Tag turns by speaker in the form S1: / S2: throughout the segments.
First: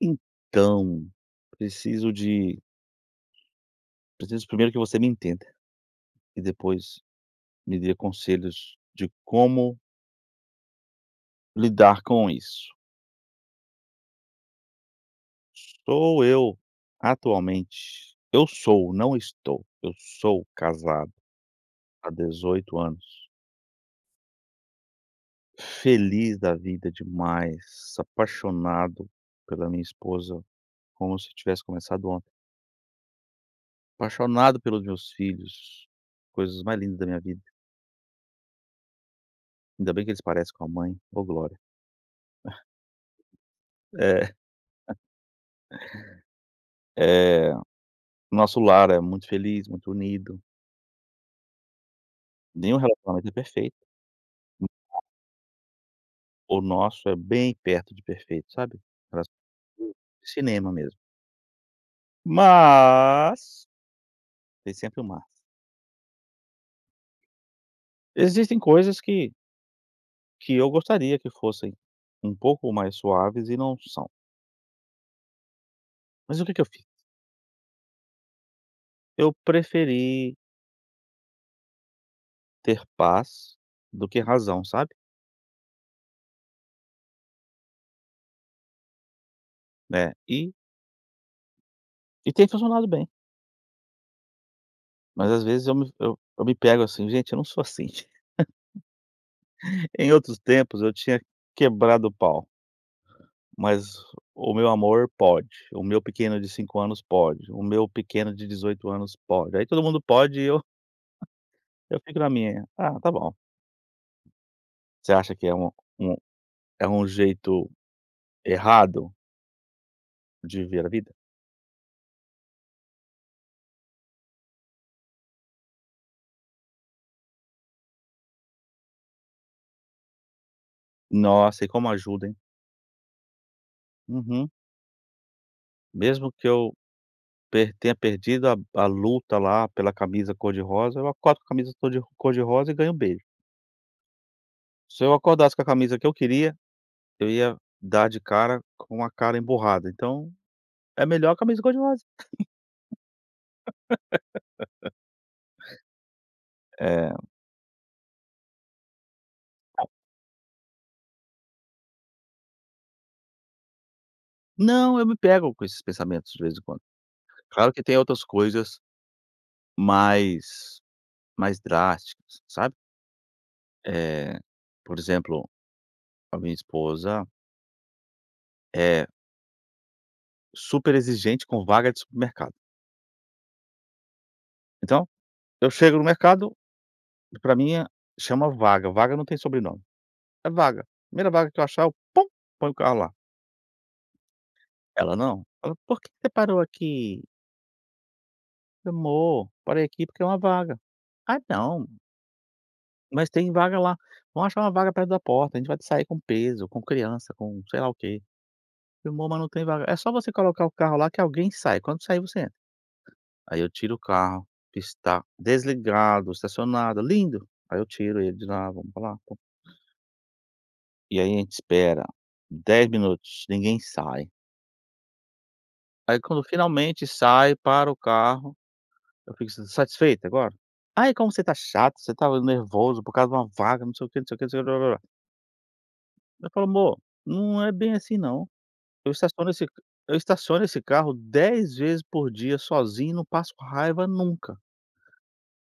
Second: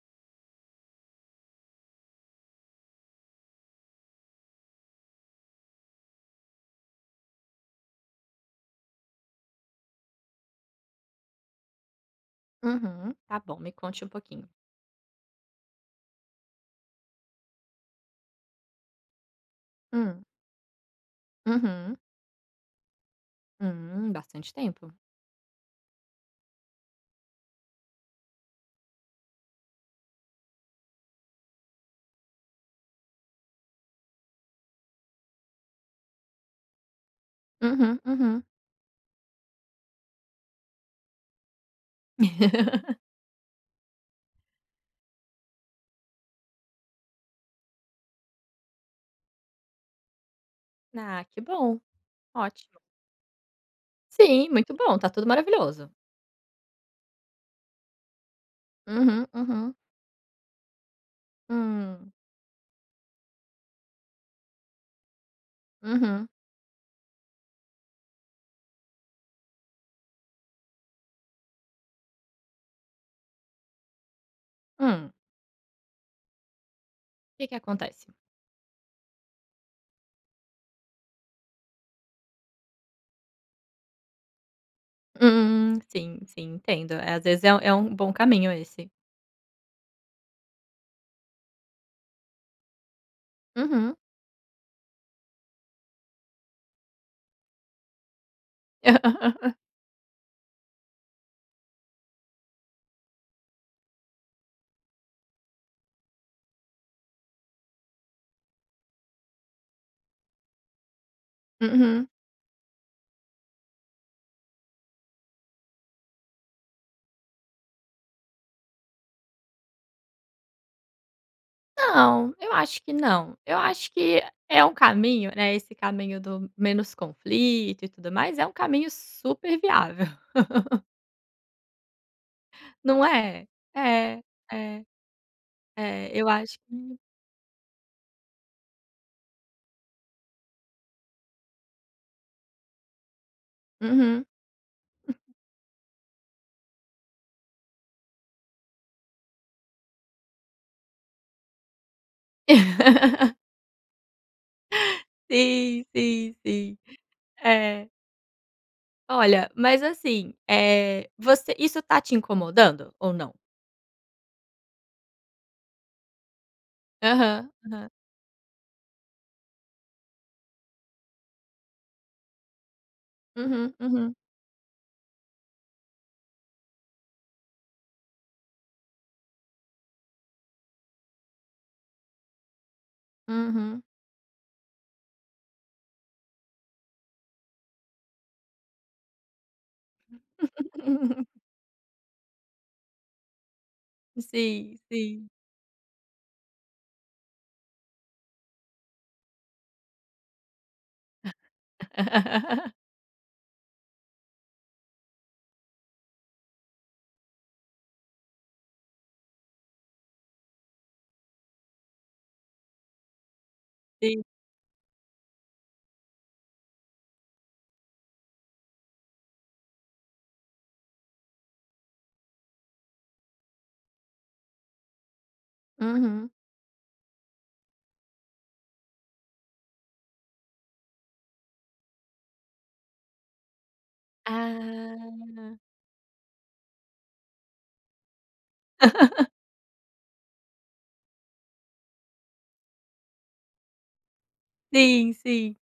S1: Então, preciso de preciso primeiro que você me entenda e depois me dê conselhos de como lidar com isso.
S2: Uhum. Tá bom, me conte um pouquinho.
S1: Sou eu atualmente eu sou, não estou, eu
S2: Hum.
S1: sou casado
S2: Uhum.
S1: há 18 anos,
S2: Bastante tempo.
S1: feliz da vida demais, apaixonado pela minha esposa como se tivesse começado ontem, apaixonado pelos meus filhos, coisas mais lindas da minha vida.
S2: Uhum, uhum.
S1: Ainda bem que eles parecem com a mãe, ô glória. É, eh nosso lar é muito feliz, muito unido.
S2: Ah, que bom.
S1: Nenhum
S2: Ótimo.
S1: relacionamento é perfeito.
S2: Sim, muito bom, tá tudo maravilhoso.
S1: O nosso é bem perto de perfeito, sabe?
S2: Uhum,
S1: Aquelas
S2: uhum.
S1: coisas cinema mesmo.
S2: Hum.
S1: Mas, tem sempre um mas.
S2: Uhum.
S1: Existem coisas que eu gostaria que fossem um pouco mais suaves e não são.
S2: Hum.
S1: Mas o que que eu fiz?
S2: O que que acontece?
S1: Eu preferi ter paz do que razão, sabe?
S2: Sim, sim, entendo. É, às vezes é um bom caminho esse.
S1: Né, e tem funcionado bem.
S2: Uhum.
S1: Mas às vezes eu me pego assim: "Gente, eu não sou assim". Em outros tempos eu tinha quebrado o pau. Mas o meu amor pode, o meu pequeno de 5 anos pode, o meu pequeno de 18 anos pode. Aí todo mundo pode e eu
S2: Uhum.
S1: fico na minha. Ah, tá bom. Você acha que é um é um jeito errado de ver a vida?
S2: Não, eu acho que não. Eu acho que é um caminho, né, esse caminho do menos conflito e tudo mais, é um caminho super viável.
S1: Nossa, e como ajuda, hein?
S2: Não é? É,
S1: Uhum.
S2: é, é, eu
S1: Mesmo que
S2: acho
S1: eu
S2: que
S1: per tenha perdido a luta lá pela camisa cor-de-rosa, eu acordo com a camisa cor-de-rosa e ganho um beijo.
S2: uhum.
S1: Se eu acordasse com a camisa que eu queria, eu ia dar de cara com a cara emburrada, então é melhor a camisa cor-de-rosa.
S2: Sim, sim, sim.
S1: É.
S2: É. Olha, mas assim, é você isso tá te incomodando ou não?
S1: Não, eu me pego com esses pensamentos de vez em quando.
S2: Aham,
S1: Claro que
S2: aham.
S1: tem outras coisas mais mais drásticas, sabe.
S2: Uhum, uhum,
S1: Eh, por exemplo, a minha esposa é super exigente com vaga de supermercado.
S2: uhum.
S1: Então, eu chego no mercado, para mim é chama vaga, vaga não tem sobrenome, é vaga. Primeira vaga que eu achar eu, pum, ponho o carro lá.
S2: Sim,
S1: Ela
S2: sim.
S1: não, ela: "Por que que você parou aqui? Amor, parei aqui porque é uma vaga". "Ah, não". Mas tem vaga lá. Vão achar uma vaga perto da porta, a gente vai sair com peso, com criança, com sei lá o quê. Irmão, mas não tem vaga. É só você colocar o carro lá que alguém sai, quando sair você entra. Aí eu tiro o
S2: Sim.
S1: carro, que está desligado, estacionado, lindo. Aí eu tiro ele de lá, vamos pra lá, pô. E aí a gente espera 10 minutos, ninguém sai. Aí
S2: Uhum.
S1: quando finalmente sai, para o carro, eu fico: "S satisfeito agora?". Aí como você tá chato, você estava nervoso por causa de uma vaga, não sei o quê, não sei o quê, não sei o quê".
S2: Ah,
S1: Eu falo: "Amor, não é bem assim não". Eu estaciono esse eu estaciono esse carro 10 vezes por dia sozinho e não passo raiva nunca.
S2: sim, sim.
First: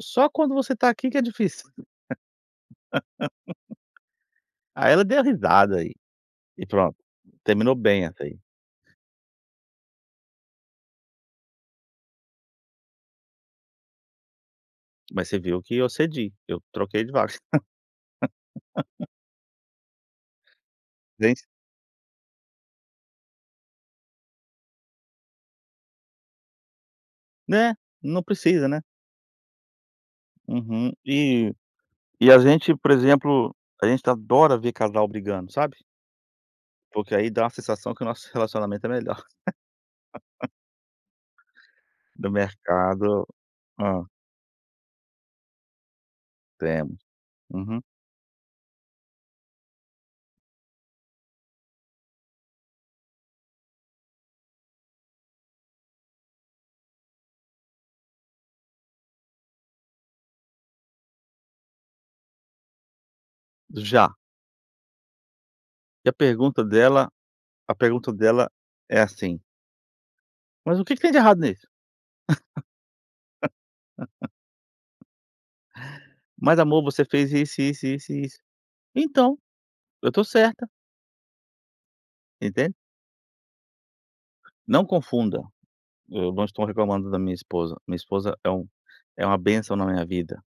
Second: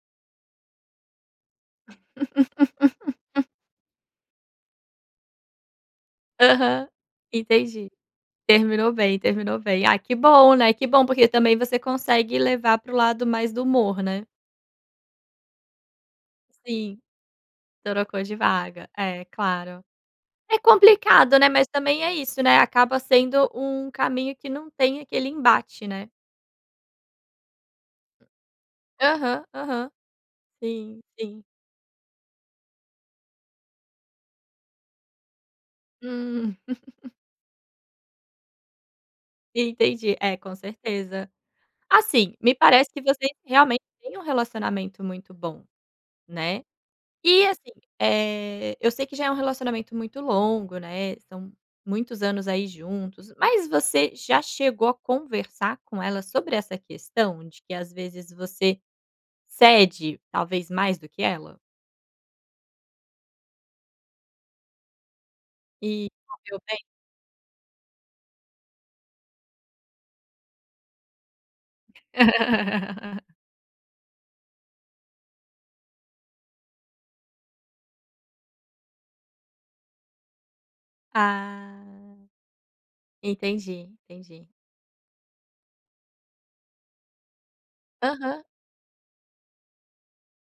S1: Só quando você tá aqui que é difícil. Aí ela deu risada aí, e
S2: Aham,
S1: pronto, terminou
S2: entendi.
S1: bem até aí.
S2: Terminou bem, terminou bem. Ah, que bom, né, que bom, porque também você consegue levar para o lado mais do humor, né?
S1: Mas você viu que eu cedi, eu
S2: Sim,
S1: troquei de vaga.
S2: trocou de vaga. É, claro. É complicado,
S1: Gente,
S2: né, mas também é isso, né, acaba sendo um caminho que não tem aquele embate, né.
S1: né, não precisa, né.
S2: Aham, aham.
S1: Uhum.
S2: Sim, sim.
S1: E a gente, por exemplo, a gente adora ver casal brigando, sabe.
S2: Hum,
S1: Porque aí dá uma sensação que o nosso relacionamento é melhor.
S2: entendi. É, com certeza.
S1: Do
S2: Assim, me parece que
S1: mercado,
S2: vocês realmente
S1: hã,
S2: têm um relacionamento muito bom, né.
S1: temos.
S2: E assim,
S1: Uhum.
S2: eu sei que já é um relacionamento muito longo, né, são muitos anos aí juntos, mas você já chegou a conversar com ela sobre essa questão de que às vezes você cede, talvez mais do que ela?
S1: Já.
S2: E
S1: E a
S2: correu
S1: pergunta
S2: bem?
S1: dela A pergunta dela é assim: "Mas o que que tem de errado nisso?". "Mas amor, você fez isso, isso, isso e isso". "Então, eu tô certa",
S2: Ah,
S1: entende.
S2: entendi, entendi.
S1: Não confunda, eu não estou reclamando da minha esposa. Minha esposa
S2: Aham,
S1: é uma bênção na minha vida.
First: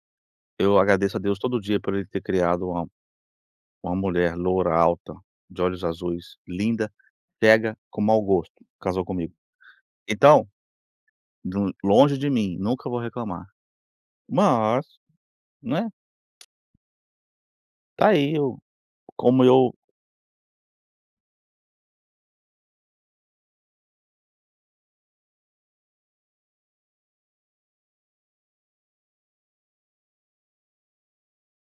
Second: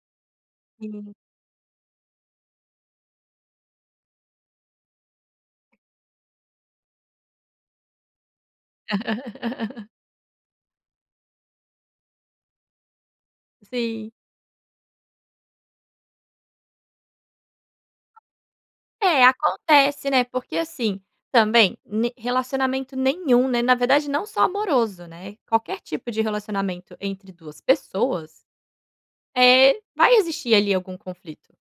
S1: Eu
S2: sim.
S1: agradeço a Deus todo dia por Ele ter criado uma mulher loura, alta, de olhos azuis, linda, cega, com mau gosto, casou comigo. Então, do longe de mim, nunca vou reclamar.
S2: Sim.
S1: Mas, né, tá aí, eu
S2: É,
S1: como eu
S2: acontece, né, porque assim, também, ne relacionamento nenhum, né, na verdade não só amoroso, né, qualquer tipo de relacionamento entre 2 pessoas, é vai existir ali algum conflito,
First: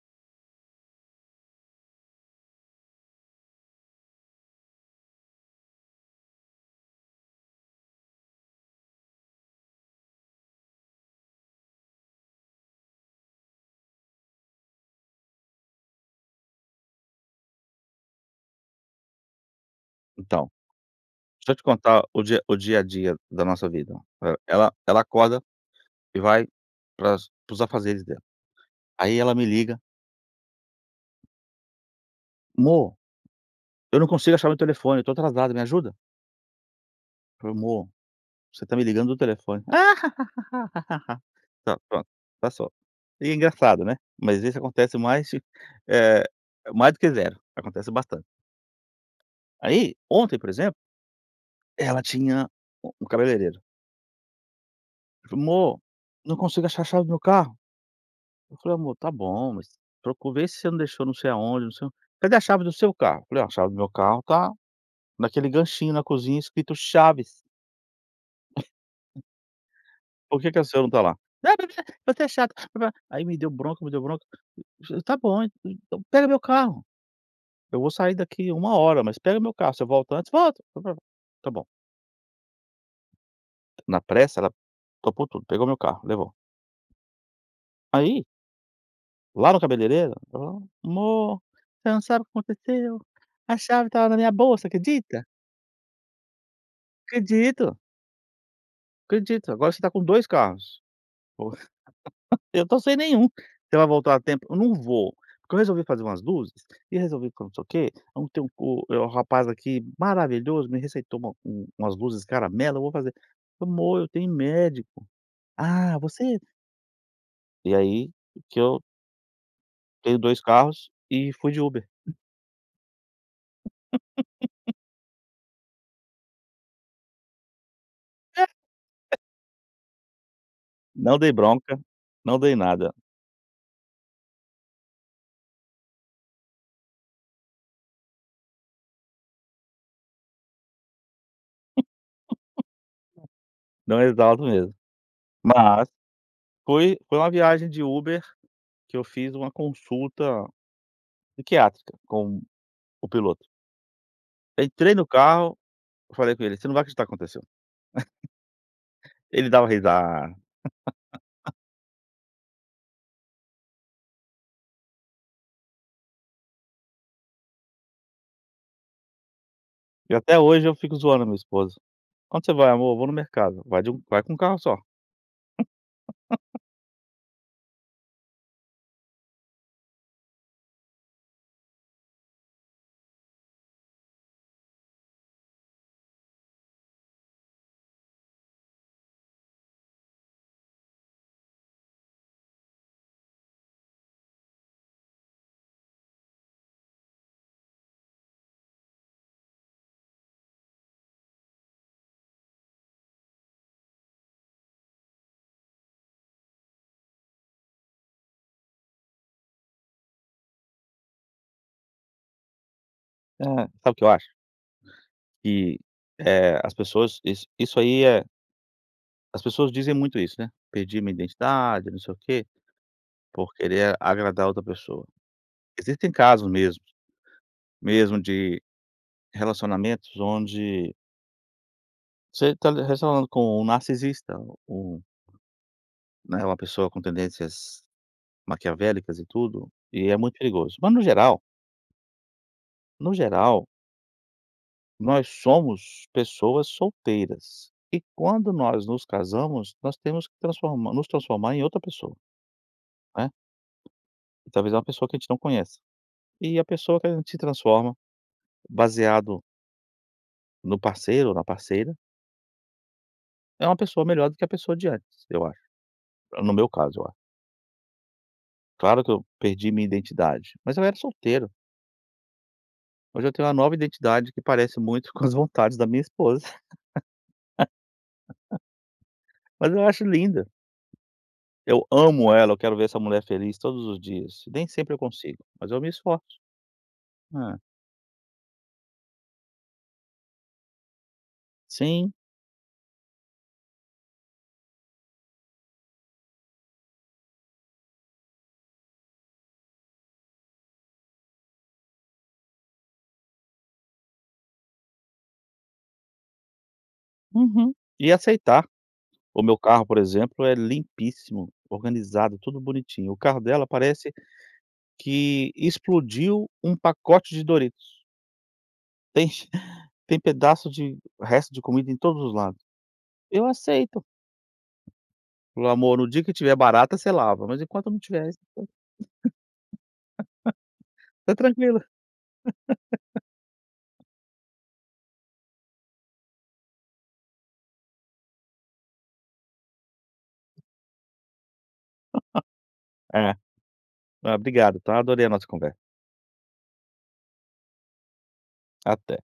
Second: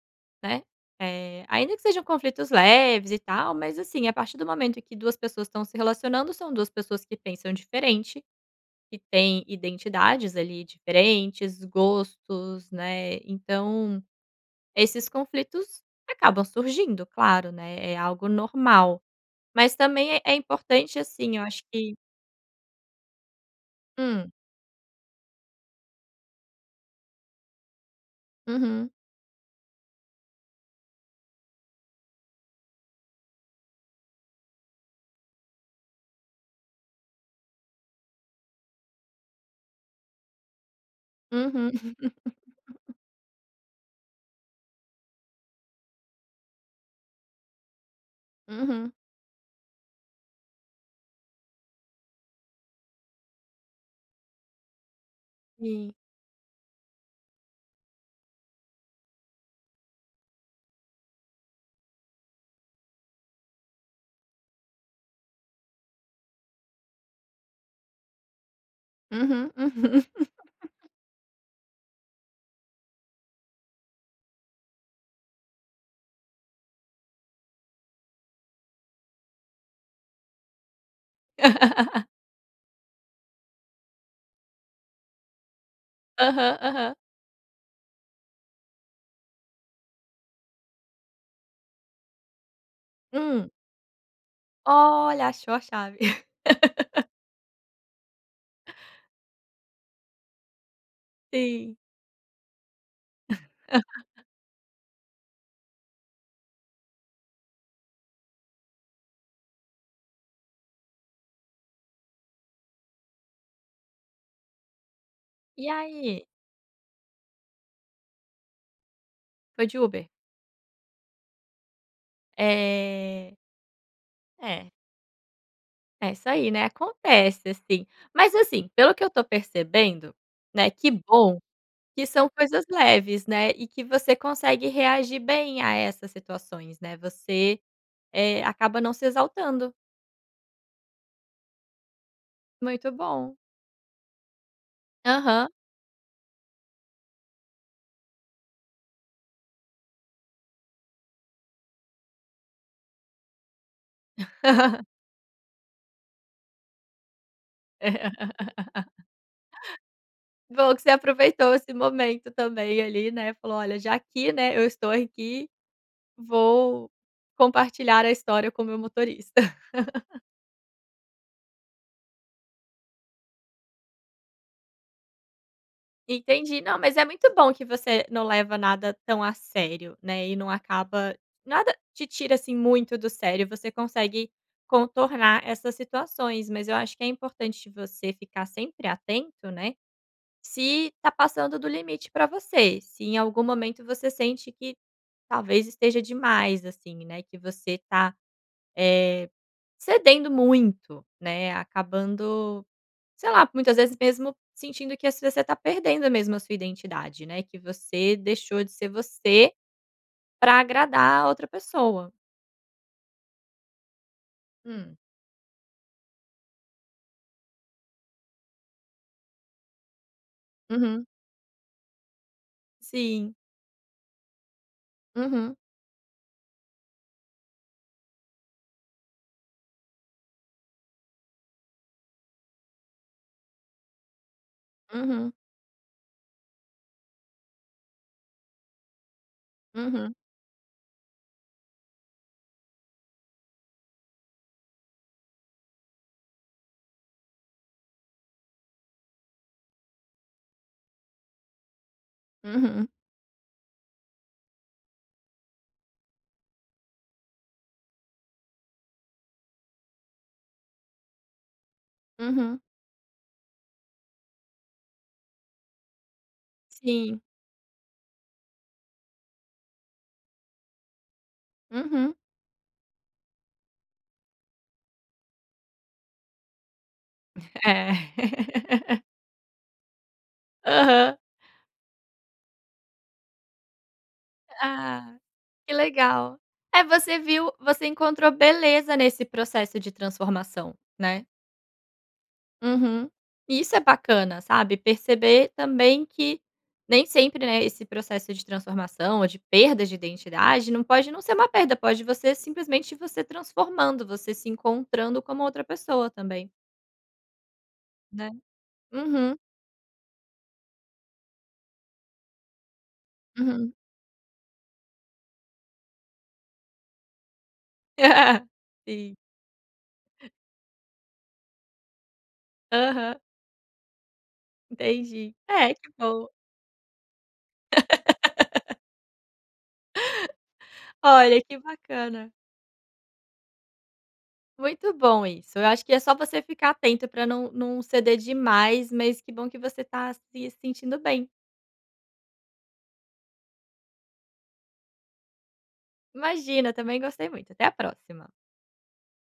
S2: né. Ainda que sejam conflitos leves e tal, mas assim, a partir do momento que 2 pessoas estão se relacionando, são 2 pessoas que pensam diferente, que têm identidades ali diferentes, gostos, né, então esses conflitos acabam surgindo, claro, né, é algo normal. Mas também é
S1: então
S2: importante, assim, eu
S1: deixa eu
S2: acho
S1: te
S2: que
S1: contar o dia a dia da nossa vida.
S2: hum.
S1: Ela acorda e vai para os afazeres dela.
S2: Uhum.
S1: Aí ela me liga: "Mô, eu não consigo achar meu telefone, eu tô atrasada, me ajuda?" Eu falei: "Mô, você tá me ligando do telefone".
S2: Uhum.
S1: Tá, pronto, tá só. E é engraçado, né, mas isso acontece mais, eh, mais do que zero, acontece bastante.
S2: Uhum.
S1: Aí, ontem, por exemplo, ela tinha um cabeleireiro. Falou: "Mô,
S2: Sim.
S1: não consigo achar a chave do meu carro". Eu falei: "Amor, tá bom, mas procura ver se você não deixou não sei aonde, não sei o". "Cadê a chave do seu carro?" Eu falei: "Ó, a chave do meu carro tá naquele ganchinho na cozinha escrito Chaves,
S2: Uhum. Uhum.
S1: por que que a senhora não tá lá?" "Ah, bebê, você é chato." Aí me deu bronca, me deu bronca. Eu falei, "Tá bom, então pega meu carro, eu vou sair daqui uma hora, mas pega meu carro, você volta antes?" "Volto." "Tá bom." Na pressa, ela topou tudo, pegou meu carro, levou.
S2: Aham, aham.
S1: Aí, lá no cabeleireiro, ela: "Amor, você não sabe o que aconteceu?
S2: Hum.
S1: A chave estava na minha bolsa, acredita?"
S2: Olha, achou a chave.
S1: "Acredito." Acredito, agora você tá com 2 carros. Pô,
S2: Sim.
S1: eu tô sem nenhum. Você vai voltar a tempo? Eu não vou, porque eu resolvi fazer umas luzes e resolvi que não sei o quê. Então tem um o é o rapaz aqui maravilhoso me receitou umas luzes caramelo, eu vou fazer. "Amor, eu tenho médico".
S2: E
S1: "Ah,
S2: aí
S1: você". E aí que eu
S2: foi de Uber?
S1: tenho 2 carros e fui de Uber.
S2: Eh, É, é isso aí, né, acontece, assim. Mas, assim, pelo que eu tô percebendo, né, que
S1: Não dei
S2: bom
S1: bronca,
S2: que são
S1: não dei
S2: coisas
S1: nada,
S2: leves, né, e que você consegue reagir bem a essas situações, né, você, acaba não se exaltando. Muito bom.
S1: não exalto mesmo.
S2: Aham.
S1: Mas foi uma viagem de Uber que eu fiz uma consulta psiquiátrica com o piloto. Entrei no carro, eu falei com ele: "Você não vai acreditar o que aconteceu". Ele dava risada.
S2: Bom que você aproveitou esse momento também ali, né, falou: "Olha, já aqui, né, eu estou aqui, vou compartilhar a história com o meu motorista".
S1: E até hoje eu fico zoando a minha esposa: "Onde você vai, amor? Vou no mercado". Vai com um carro só.
S2: Entendi. Não, mas é muito bom que você não leva nada tão a sério, né, e não acaba nada te tira, assim, muito do sério, você consegue contornar essas situações, mas eu acho que é importante você ficar sempre atento, né, se tá passando do limite para você, se em algum momento você sente que talvez esteja demais, assim, né, que você tá, eh, cedendo muito, né, acabando sei lá, muitas vezes mesmo sentindo que às você está perdendo mesmo a sua identidade, né, que você deixou de ser você para agradar a outra pessoa.
S1: É, sabe o que eu acho?
S2: Hum.
S1: Que, eh, as pessoas isso aí as pessoas dizem muito isso, né: "Perdi
S2: Uhum.
S1: minha identidade, não sei o quê",
S2: Sim.
S1: por querer agradar outra pessoa.
S2: Uhum.
S1: Existem casos mesmo, mesmo de relacionamentos onde você tá relacionando com um narcisista, um,
S2: Uhum.
S1: né, uma pessoa com tendências maquiavélicas e tudo, e
S2: Uhum.
S1: é muito perigoso. Mas no geral, no geral, nós somos pessoas solteiras. E quando nós nos casamos, nós temos que transformar nos transformar em outra pessoa,
S2: Uhum.
S1: né. E talvez é uma pessoa que a gente não conhece. E a pessoa que a gente se transforma, baseado no parceiro ou na parceira,
S2: Uhum.
S1: é uma pessoa melhor do que a pessoa de antes, eu acho. No meu caso, eu acho.
S2: Sim.
S1: Claro que eu perdi minha identidade, mas eu era solteiro.
S2: Uhum.
S1: Hoje eu tenho uma nova identidade que parece muito com as vontades da minha esposa,
S2: É.
S1: mas eu acho linda.
S2: Aham.
S1: Eu amo ela, eu quero ver essa mulher feliz todos os dias. Nem sempre eu
S2: Ah,
S1: consigo, mas
S2: que
S1: eu me
S2: legal.
S1: esforço.
S2: É, você viu
S1: Hã.
S2: você encontrou beleza nesse processo de transformação, né?
S1: Sim,
S2: Uhum. E isso é bacana, sabe, perceber também que nem sempre, né, esse processo de transformação ou de perda de identidade não pode não ser uma perda, pode você simplesmente você transformando, você se encontrando como outra pessoa também,
S1: uhum. E
S2: né.
S1: aceitar.
S2: Uhum,
S1: O meu carro, por exemplo, é limpíssimo, organizado, tudo bonitinho. O carro dela
S2: uhum.
S1: parece que explodiu um pacote de Doritos.
S2: Sim.
S1: Tem tem pedaço de resto de comida em todos os lados.
S2: Aham,
S1: Eu aceito.
S2: entendi.
S1: Falo:
S2: É, que
S1: "Amor, no dia
S2: bom.
S1: que tiver barata, você lava, mas enquanto não tiver, tá
S2: Olha, que
S1: tranquila".
S2: bacana. Muito bom isso. Eu acho que é só você ficar atento para não ceder demais, mas que bom que você tá se sentindo bem.
S1: É. Ah, obrigado, tá? Adorei a nossa conversa.
S2: Imagina, também gostei muito. Até a próxima.
S1: Até.